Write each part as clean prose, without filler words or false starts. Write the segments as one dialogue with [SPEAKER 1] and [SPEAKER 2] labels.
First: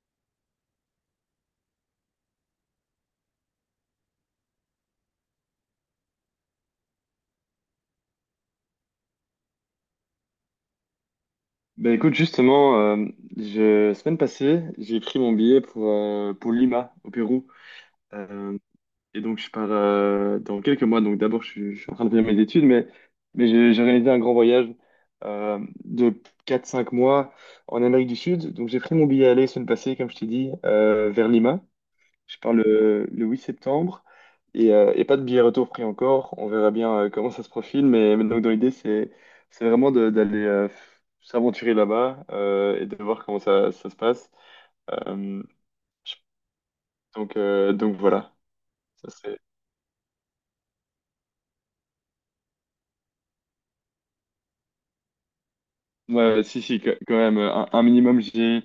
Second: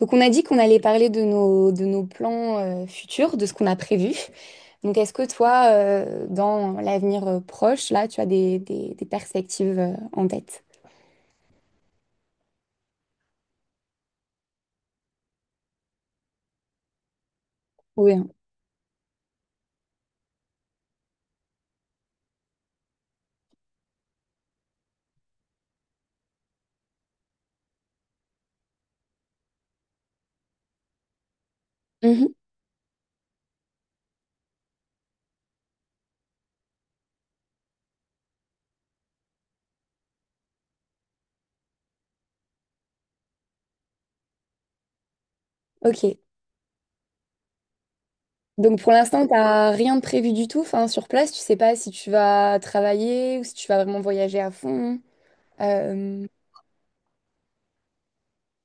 [SPEAKER 1] Donc on a dit qu'on allait parler de nos plans futurs, de ce qu'on a prévu. Donc est-ce que toi, dans l'avenir proche, là, tu as des perspectives en tête?
[SPEAKER 2] Ben écoute, justement, semaine passée, j'ai pris mon billet pour Lima, au Pérou.
[SPEAKER 1] Oui, hein.
[SPEAKER 2] Euh, et donc, je pars dans quelques mois. Donc, d'abord, je suis en train de finir mes études, mais j'ai réalisé un grand voyage euh, de quatre cinq mois en Amérique du Sud. Donc, j'ai pris mon billet aller semaine passée, comme je t'ai dit, vers Lima.
[SPEAKER 1] Mhm.
[SPEAKER 2] Je pars le 8 septembre et pas de billet retour pris encore. On verra bien comment ça se profile, mais donc dans l'idée, c'est vraiment d'aller s'aventurer là-bas et de voir comment ça se passe. Euh, je-
[SPEAKER 1] Ok.
[SPEAKER 2] donc, voilà.
[SPEAKER 1] Donc pour
[SPEAKER 2] Ça
[SPEAKER 1] l'instant, tu
[SPEAKER 2] serait...
[SPEAKER 1] n'as rien de prévu du tout. Enfin, sur place, tu sais pas si tu vas travailler ou si tu vas vraiment voyager à fond. Euh,
[SPEAKER 2] Ouais, ouais, si, si, quand même, un minimum, j'y ai...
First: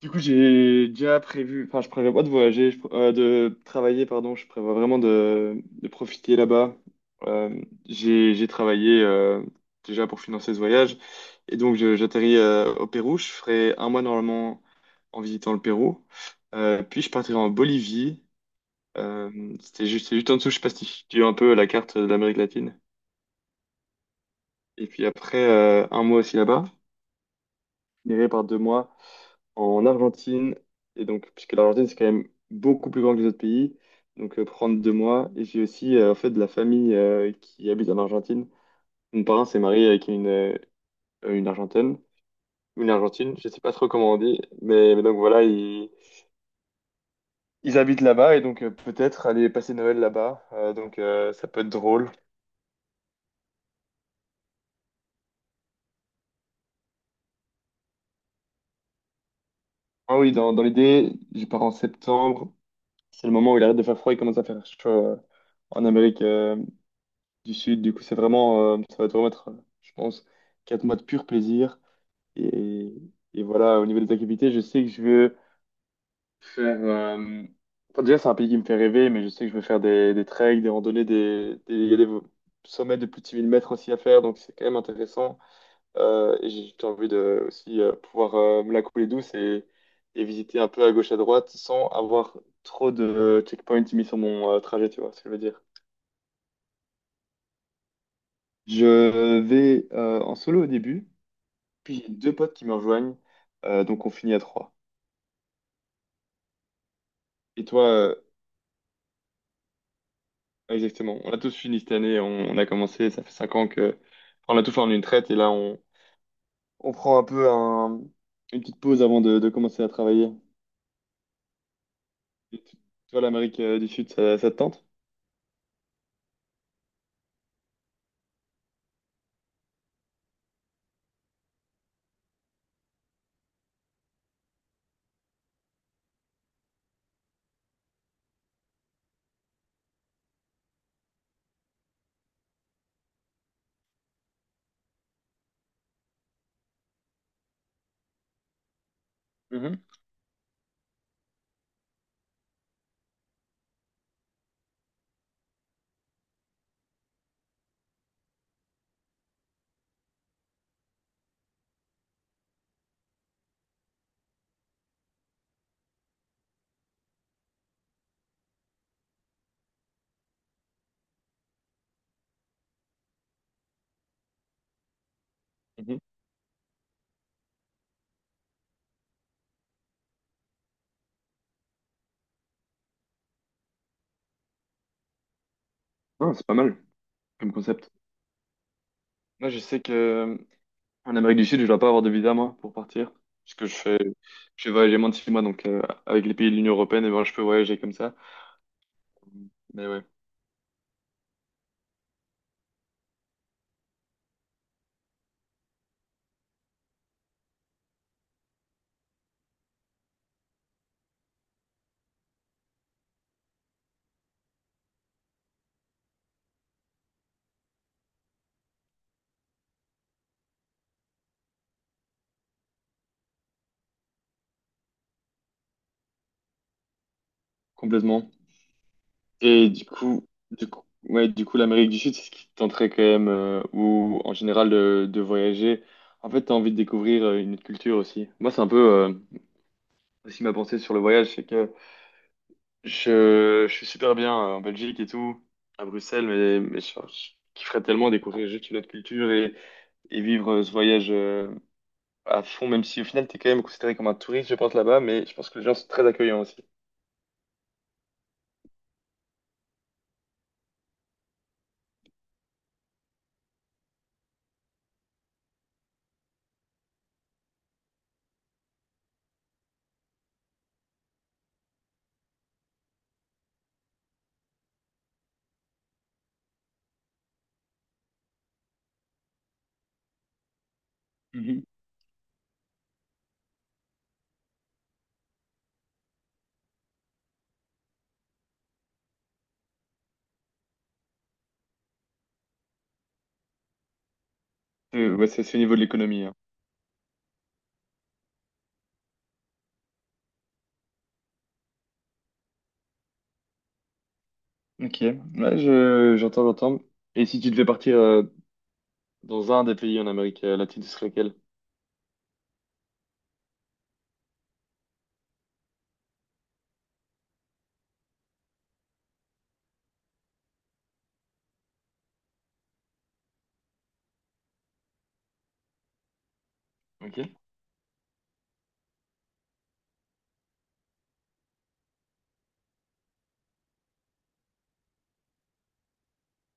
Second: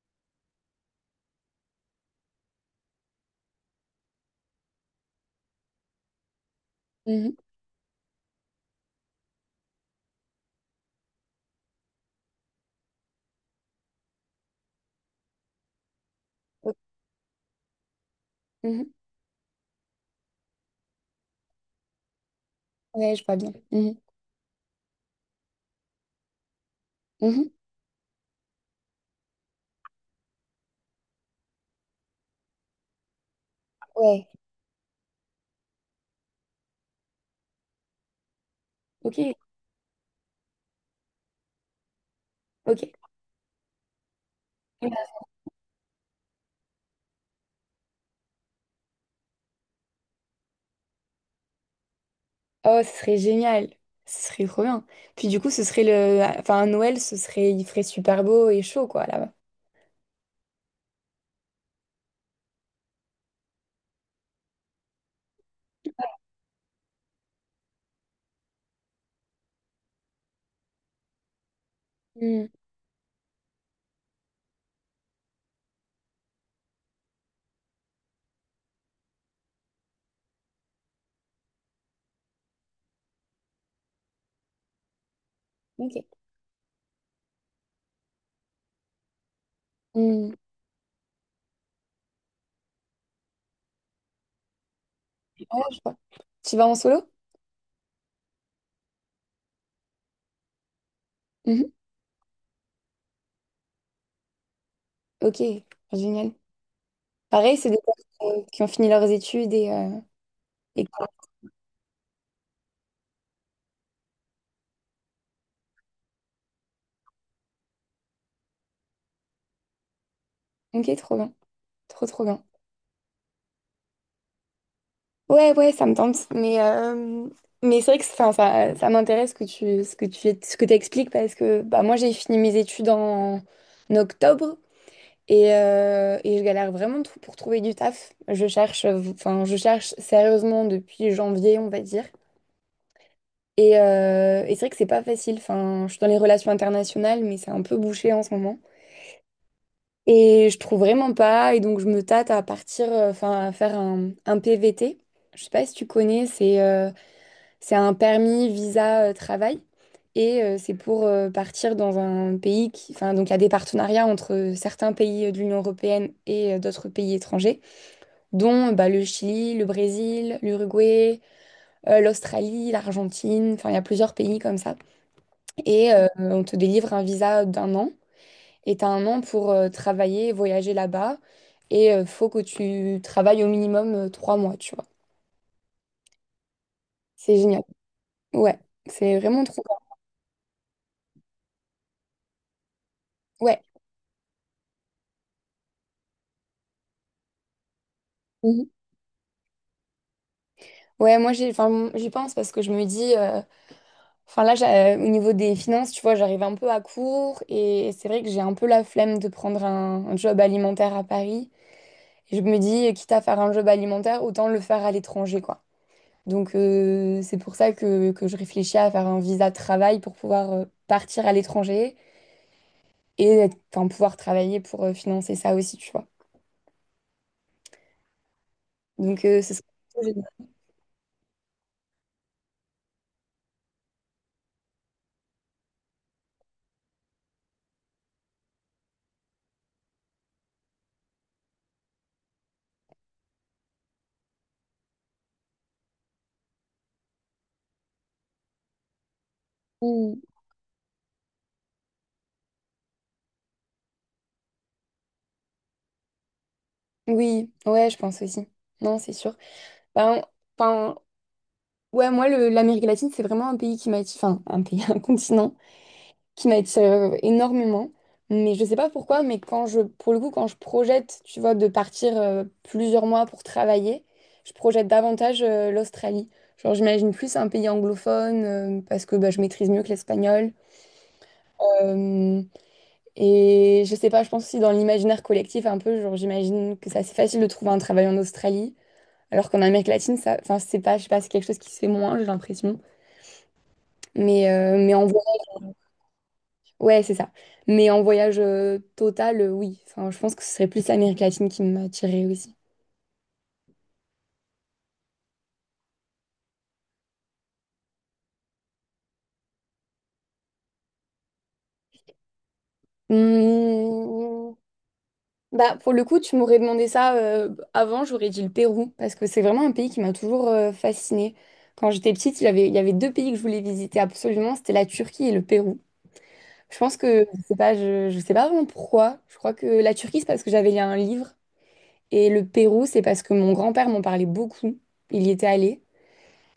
[SPEAKER 2] Du coup, j'ai déjà prévu, enfin, je prévois pas de voyager, de travailler, pardon, je prévois vraiment de profiter là-bas.
[SPEAKER 1] mhm.
[SPEAKER 2] J'ai travaillé déjà pour financer ce voyage, et donc j'atterris au Pérou, je ferai un mois normalement en visitant le Pérou.
[SPEAKER 1] Ok.
[SPEAKER 2] Puis je partirai en Bolivie.
[SPEAKER 1] Mhm.
[SPEAKER 2] C'est juste en dessous, je sais pas si tu as un peu la carte de l'Amérique latine,
[SPEAKER 1] Ouais, je vois bien. Mhm.
[SPEAKER 2] et puis après un mois aussi là-bas,
[SPEAKER 1] Mhm.
[SPEAKER 2] je finirai par 2 mois en Argentine. Et donc, puisque l'Argentine, c'est quand même beaucoup plus grand que les autres pays,
[SPEAKER 1] Ouais.
[SPEAKER 2] donc prendre 2 mois. Et j'ai aussi en fait de la famille qui habite en Argentine.
[SPEAKER 1] Ok.
[SPEAKER 2] Mon parrain s'est marié avec une Argentine,
[SPEAKER 1] Ok.
[SPEAKER 2] je sais pas trop comment on dit, mais donc voilà, ils habitent là-bas et donc peut-être aller passer Noël là-bas. Donc, ça peut être drôle.
[SPEAKER 1] Oh, ce serait génial. Ce serait trop bien. Puis du coup, ce serait le... Enfin, à Noël, ce serait... Il ferait super beau et chaud, quoi, là-bas.
[SPEAKER 2] Ah oui, dans l'idée, je pars en septembre. C'est le moment où il arrête de faire froid, et commence à faire chaud en Amérique. Du Sud. Du coup, c'est vraiment, ça va te remettre, je pense, 4 mois de pur plaisir.
[SPEAKER 1] Hmm.
[SPEAKER 2] Et, et voilà, au niveau des activités, je sais que je veux faire. Enfin, déjà, c'est un pays qui me fait rêver, mais je sais que je veux faire des treks, des randonnées, il y a des sommets de plus de 6 000 mètres aussi à faire, donc c'est quand même intéressant.
[SPEAKER 1] Ok.
[SPEAKER 2] Et J'ai envie de aussi pouvoir me la couler douce et
[SPEAKER 1] Hmm,
[SPEAKER 2] visiter un peu à gauche à droite sans avoir trop de checkpoints mis sur mon trajet, tu vois ce que je veux
[SPEAKER 1] ouais,
[SPEAKER 2] dire.
[SPEAKER 1] je vois. Tu vas en solo?
[SPEAKER 2] Je vais en solo au début.
[SPEAKER 1] Mhm.
[SPEAKER 2] Puis j'ai deux potes qui me rejoignent, donc on finit à trois.
[SPEAKER 1] Ok. Génial. Pareil,
[SPEAKER 2] Et
[SPEAKER 1] c'est des
[SPEAKER 2] toi,
[SPEAKER 1] personnes qui ont fini leurs études et...
[SPEAKER 2] exactement, on a tous fini cette année, on a commencé, ça fait 5 ans que enfin, on a tout fait en une traite, et là on prend un peu une petite pause avant de commencer à travailler.
[SPEAKER 1] Ok, trop bien. Trop, trop bien.
[SPEAKER 2] Et toi, l'Amérique du Sud, ça te tente?
[SPEAKER 1] Ouais, ouais, ça me tente. Mais c'est vrai que enfin, ça m'intéresse que ce que t'expliques parce que bah, moi, j'ai fini mes études en octobre. Et je galère vraiment pour trouver du taf. Je cherche, enfin, je cherche sérieusement depuis janvier, on va dire. Et c'est vrai que c'est pas facile. Enfin, je suis dans les relations internationales, mais c'est un peu bouché en ce moment.
[SPEAKER 2] Mhm,
[SPEAKER 1] Et je trouve vraiment pas. Et donc, je me tâte à partir, enfin, à faire un PVT. Je sais pas si tu connais, c'est un permis visa travail. Et c'est pour partir dans un pays qui. Enfin, donc, il y a des partenariats entre certains pays de l'Union européenne et d'autres pays étrangers. Dont bah, le Chili, le Brésil, l'Uruguay, l'Australie, l'Argentine, enfin il y a plusieurs pays comme ça. Et
[SPEAKER 2] mhm.
[SPEAKER 1] on te délivre un visa d'un an et tu as un an pour travailler, voyager là-bas et faut que tu travailles au minimum trois mois, tu vois.
[SPEAKER 2] Non, c'est pas mal
[SPEAKER 1] C'est
[SPEAKER 2] comme
[SPEAKER 1] génial.
[SPEAKER 2] concept.
[SPEAKER 1] Ouais, c'est vraiment
[SPEAKER 2] Moi, je
[SPEAKER 1] trop
[SPEAKER 2] sais
[SPEAKER 1] bien.
[SPEAKER 2] que en Amérique du Sud, je dois pas avoir de visa moi pour partir, parce
[SPEAKER 1] Ouais.
[SPEAKER 2] que je vais voyager moins de 6 mois, donc avec les pays de l'Union européenne, et ben, je peux voyager comme ça.
[SPEAKER 1] Mhm.
[SPEAKER 2] Mais ouais,
[SPEAKER 1] Ouais, moi j'ai, enfin j'y pense parce que je me dis, enfin au niveau des finances, tu vois, j'arrive un peu à court et c'est vrai que j'ai un peu la flemme de prendre un job alimentaire à Paris. Et je me dis, quitte à faire un job alimentaire, autant le faire à l'étranger, quoi. Donc, c'est pour ça que je réfléchis à faire un visa de travail pour pouvoir partir à l'étranger enfin, pouvoir travailler pour financer ça aussi, tu vois.
[SPEAKER 2] complètement.
[SPEAKER 1] Donc, ce serait
[SPEAKER 2] Et du
[SPEAKER 1] plutôt
[SPEAKER 2] coup,
[SPEAKER 1] génial.
[SPEAKER 2] du coup, ouais, du coup, l'Amérique du Sud, c'est ce qui te tenterait quand même, ou en général de voyager. En fait, t'as envie de découvrir une autre culture aussi. Moi, c'est un peu euh, aussi ma pensée sur le voyage, c'est que je suis super bien en Belgique et tout, à Bruxelles, mais je kifferais tellement découvrir juste une autre culture et,
[SPEAKER 1] Mm.
[SPEAKER 2] et vivre ce voyage à fond, même si au final, t'es quand même considéré comme un touriste, je pense, là-bas, mais je pense que les gens sont très accueillants aussi.
[SPEAKER 1] Oui, ouais, je pense aussi. Non, c'est sûr. Ben, enfin, ouais, moi, l'Amérique latine, c'est vraiment un pays qui m'attire, enfin, un pays, un continent qui m'attire énormément. Mais je sais pas pourquoi, mais pour le coup, quand je projette, tu vois, de partir plusieurs mois pour travailler, je projette davantage l'Australie. Genre, j'imagine plus un pays anglophone parce que bah, je maîtrise mieux que l'espagnol.
[SPEAKER 2] Mhm.
[SPEAKER 1] Euh, et je sais pas, je pense aussi dans l'imaginaire collectif un peu, genre, j'imagine que c'est assez facile de trouver un travail en Australie, alors qu'en Amérique latine, ça, enfin, c'est pas, je sais pas, c'est quelque chose qui se fait moins, j'ai l'impression. Mais en...
[SPEAKER 2] Ouais, ça, c'est au niveau de l'économie, hein.
[SPEAKER 1] Ouais, c'est ça. Mais en voyage total, oui. Enfin, je pense que ce serait plus l'Amérique latine qui m'attirait aussi.
[SPEAKER 2] Ok, ouais, j'entends, j'entends. Et si tu devais partir dans un des pays en Amérique latine, ce serait lequel?
[SPEAKER 1] Mmh. Bah, pour le coup, tu m'aurais demandé ça avant, j'aurais dit le Pérou, parce que c'est vraiment un pays qui m'a toujours fascinée. Quand j'étais petite, il y avait deux pays que je voulais visiter absolument, c'était la Turquie et le Pérou. Je pense
[SPEAKER 2] Ok,
[SPEAKER 1] que, je sais pas, je sais pas vraiment pourquoi. Je crois que la Turquie, c'est parce que j'avais lu un livre, et le Pérou, c'est parce que mon grand-père m'en parlait beaucoup. Il y était allé.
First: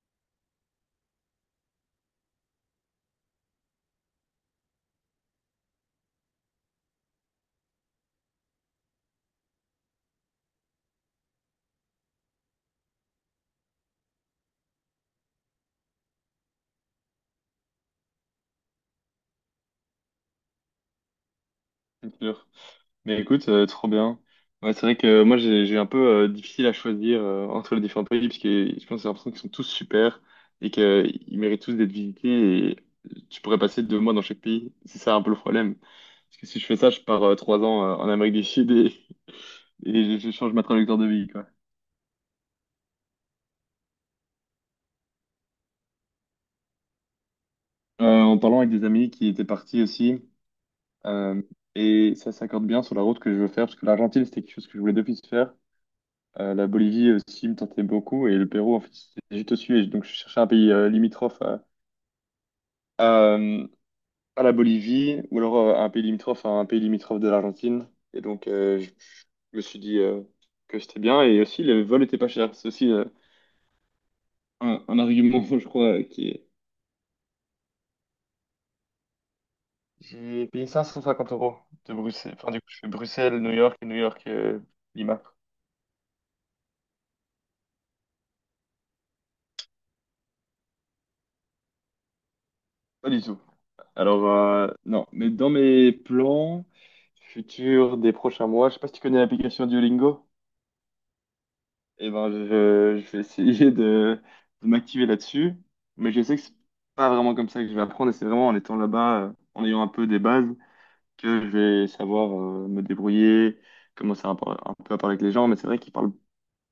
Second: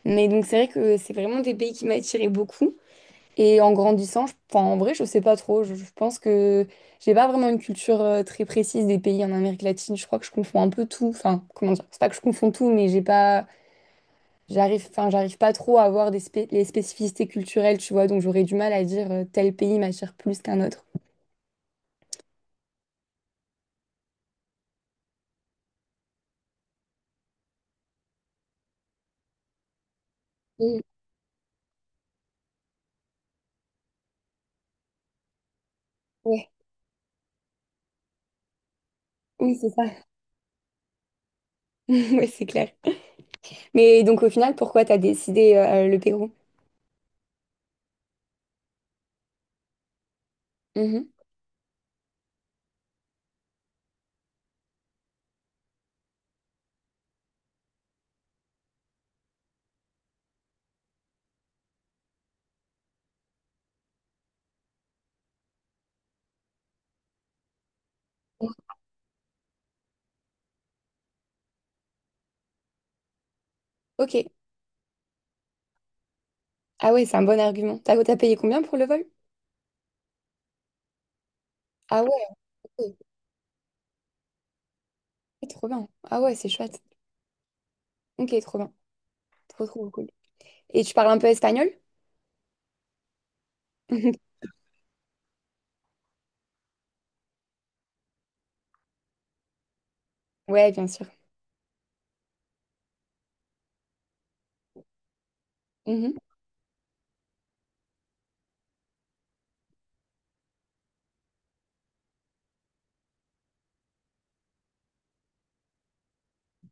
[SPEAKER 1] Mais donc, c'est vrai que c'est vraiment des pays qui m'attiraient beaucoup. Et en grandissant, enfin, en vrai, je sais pas trop. Je pense que j'ai pas vraiment une culture très précise des pays en Amérique latine. Je crois que je confonds un peu tout. Enfin, comment dire? C'est pas que je confonds tout, mais j'ai pas, enfin, j'arrive pas trop à voir des les spécificités culturelles, tu vois. Donc j'aurais du mal à dire tel pays m'attire plus qu'un autre.
[SPEAKER 2] c'est sûr. Mais écoute, trop bien. Ouais, c'est vrai que moi, j'ai un peu difficile à choisir entre les différents pays, parce que je pense que j'ai l'impression qu'ils sont tous super et
[SPEAKER 1] Mm,
[SPEAKER 2] qu'ils méritent tous d'être visités et tu pourrais passer 2 mois dans chaque pays. C'est ça un peu le problème. Parce que
[SPEAKER 1] ouais.
[SPEAKER 2] si je fais ça, je pars 3 ans en Amérique du Sud et,
[SPEAKER 1] Oui, c'est ça.
[SPEAKER 2] et je change ma trajectoire de vie, quoi.
[SPEAKER 1] Ouais, c'est clair. Mais donc au final, pourquoi t'as décidé le Pérou?
[SPEAKER 2] En parlant avec des amis qui étaient partis aussi,
[SPEAKER 1] Mhm.
[SPEAKER 2] Euh, et ça s'accorde bien sur la route que je veux faire, parce que l'Argentine, c'était quelque chose que je voulais depuis faire. La Bolivie aussi me tentait beaucoup, et le Pérou, en fait, c'était juste au-dessus. Et donc, je cherchais un pays limitrophe à, euh, à la Bolivie, ou alors un pays limitrophe à un pays limitrophe de l'Argentine. Et donc, je me suis dit que c'était bien, et aussi, le vol était pas cher. C'est aussi
[SPEAKER 1] Ok.
[SPEAKER 2] un argument, je crois, qui est...
[SPEAKER 1] Ah ouais, c'est un bon argument. T'as payé combien pour le vol?
[SPEAKER 2] J'ai payé 550 euros de
[SPEAKER 1] Ah ouais,
[SPEAKER 2] Bruxelles. Enfin, du coup, je fais
[SPEAKER 1] ok.
[SPEAKER 2] Bruxelles, New York, et New York, Lima.
[SPEAKER 1] Trop bien. Ah ouais, c'est chouette. Ok, trop bien. Trop, trop cool. Et tu parles un peu espagnol?
[SPEAKER 2] Pas du tout. Alors, non, mais dans mes plans futurs des prochains mois, je sais pas si tu connais l'application Duolingo,
[SPEAKER 1] Ouais, bien sûr.
[SPEAKER 2] et ben je vais essayer de m'activer là-dessus, mais
[SPEAKER 1] Mhm.
[SPEAKER 2] je sais que c'est pas vraiment comme ça que je vais apprendre, et c'est vraiment en étant là-bas, en ayant un peu des bases, que je vais savoir me débrouiller, commencer un peu à parler avec les gens, mais c'est vrai qu'ils parlent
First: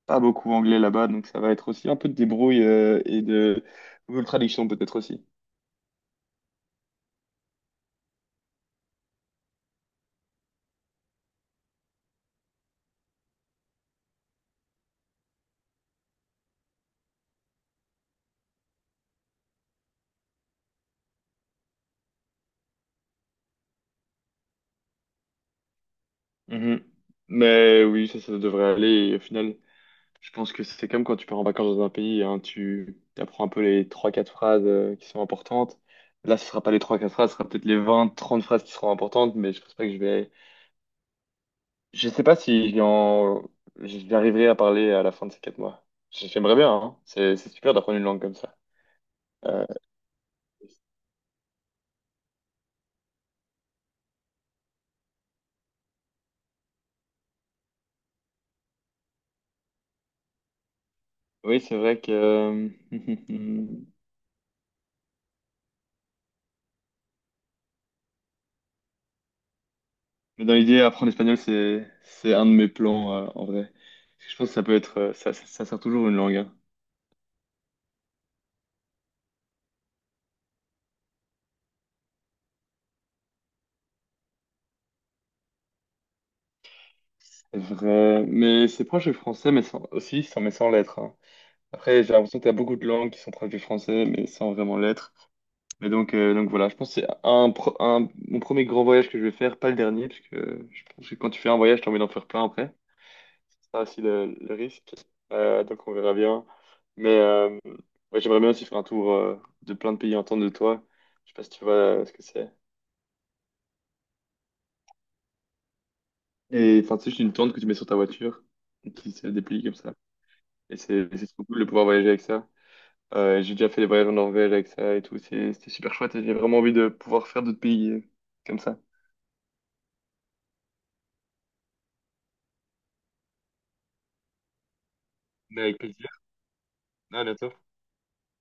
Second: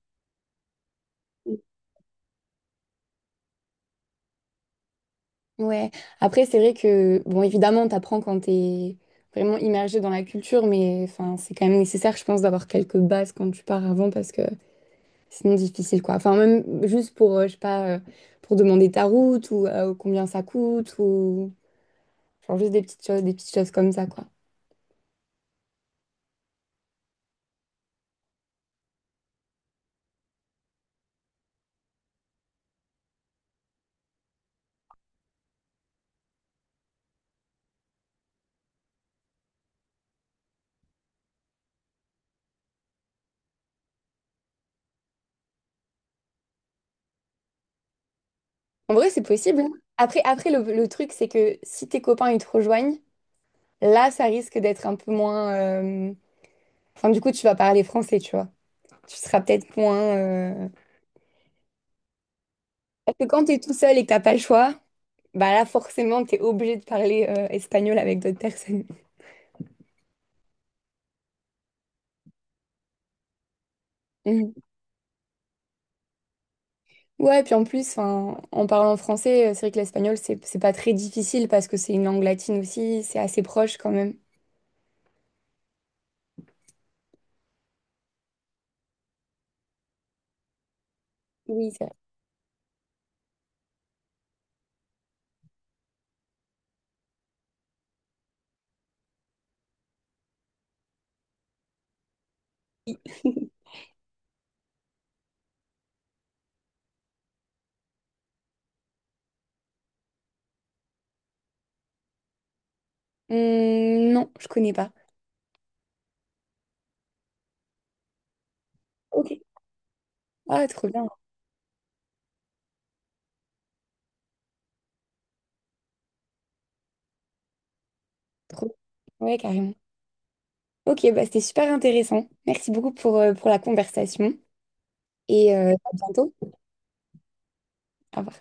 [SPEAKER 2] pas beaucoup anglais là-bas, donc ça va être aussi un peu de débrouille et de Google Traduction peut-être aussi.
[SPEAKER 1] Ouais. Après, c'est vrai que, bon, évidemment, t'apprends quand t'es vraiment immergé dans la culture, mais enfin, c'est quand même nécessaire, je pense, d'avoir quelques bases quand tu pars avant parce que sinon, difficile, quoi. Enfin, même juste pour, je sais pas, pour demander ta route ou combien ça coûte ou genre juste des petites choses comme ça, quoi.
[SPEAKER 2] Mhm. Mais oui, ça devrait aller. Et au final, je pense que c'est comme quand tu pars en vacances dans un pays, hein, tu apprends un peu les trois quatre phrases qui sont importantes. Là, ce sera pas les trois quatre phrases, ce sera peut-être les vingt trente phrases qui seront importantes, mais je pense pas que je vais... Je sais pas si j'y en... j'arriverai à parler à la fin de ces 4 mois. J'aimerais bien, hein. C'est super d'apprendre une langue comme ça.
[SPEAKER 1] En vrai, c'est possible,
[SPEAKER 2] Euh,
[SPEAKER 1] hein. Après, après le truc, c'est que si tes copains, ils te rejoignent, là, ça risque d'être un peu moins... Enfin, du coup, tu vas parler français, tu vois. Tu seras peut-être moins...
[SPEAKER 2] oui, c'est vrai que...
[SPEAKER 1] Parce que quand t'es tout seul et que t'as pas le choix, bah là, forcément, t'es obligé de parler espagnol avec d'autres personnes.
[SPEAKER 2] Mais dans l'idée, apprendre l'espagnol, c'est un de mes plans, en vrai. Parce que je pense
[SPEAKER 1] Mhm.
[SPEAKER 2] que ça peut être... Ça, ça sert toujours une langue, hein.
[SPEAKER 1] Ouais, puis en plus, enfin, en parlant français, c'est vrai que l'espagnol, c'est pas très difficile parce que c'est une langue latine aussi, c'est assez proche quand même.
[SPEAKER 2] Vrai. Mais c'est proche du français, mais aussi sans, mais sans l'être, hein.
[SPEAKER 1] Oui, c'est
[SPEAKER 2] Après, j'ai l'impression que tu as beaucoup de langues qui sont proches du français, mais sans vraiment l'être. Mais donc, voilà, je pense que c'est mon premier grand voyage que je vais faire, pas le dernier, parce que je pense que quand tu fais un voyage, tu as envie d'en faire plein après.
[SPEAKER 1] vrai.
[SPEAKER 2] C'est ça aussi le risque. Donc on verra bien. Mais ouais, j'aimerais bien aussi faire un tour de plein de pays en tente de toi. Je sais pas si tu vois ce que c'est.
[SPEAKER 1] Non, je connais pas.
[SPEAKER 2] Et enfin, c'est juste une tente que tu mets sur ta voiture, et qui se
[SPEAKER 1] Ok.
[SPEAKER 2] déplie comme ça.
[SPEAKER 1] Ah,
[SPEAKER 2] Et
[SPEAKER 1] trop bien.
[SPEAKER 2] c'est trop cool de pouvoir voyager avec ça. J'ai déjà fait des voyages en Norvège avec ça et tout. C'était super chouette et j'ai vraiment envie de pouvoir faire d'autres pays comme
[SPEAKER 1] Trop.
[SPEAKER 2] ça.
[SPEAKER 1] Ouais, carrément. Ok, bah c'était super intéressant. Merci beaucoup pour la conversation et
[SPEAKER 2] Mais avec
[SPEAKER 1] à
[SPEAKER 2] plaisir.
[SPEAKER 1] bientôt.
[SPEAKER 2] À bientôt.
[SPEAKER 1] Au revoir.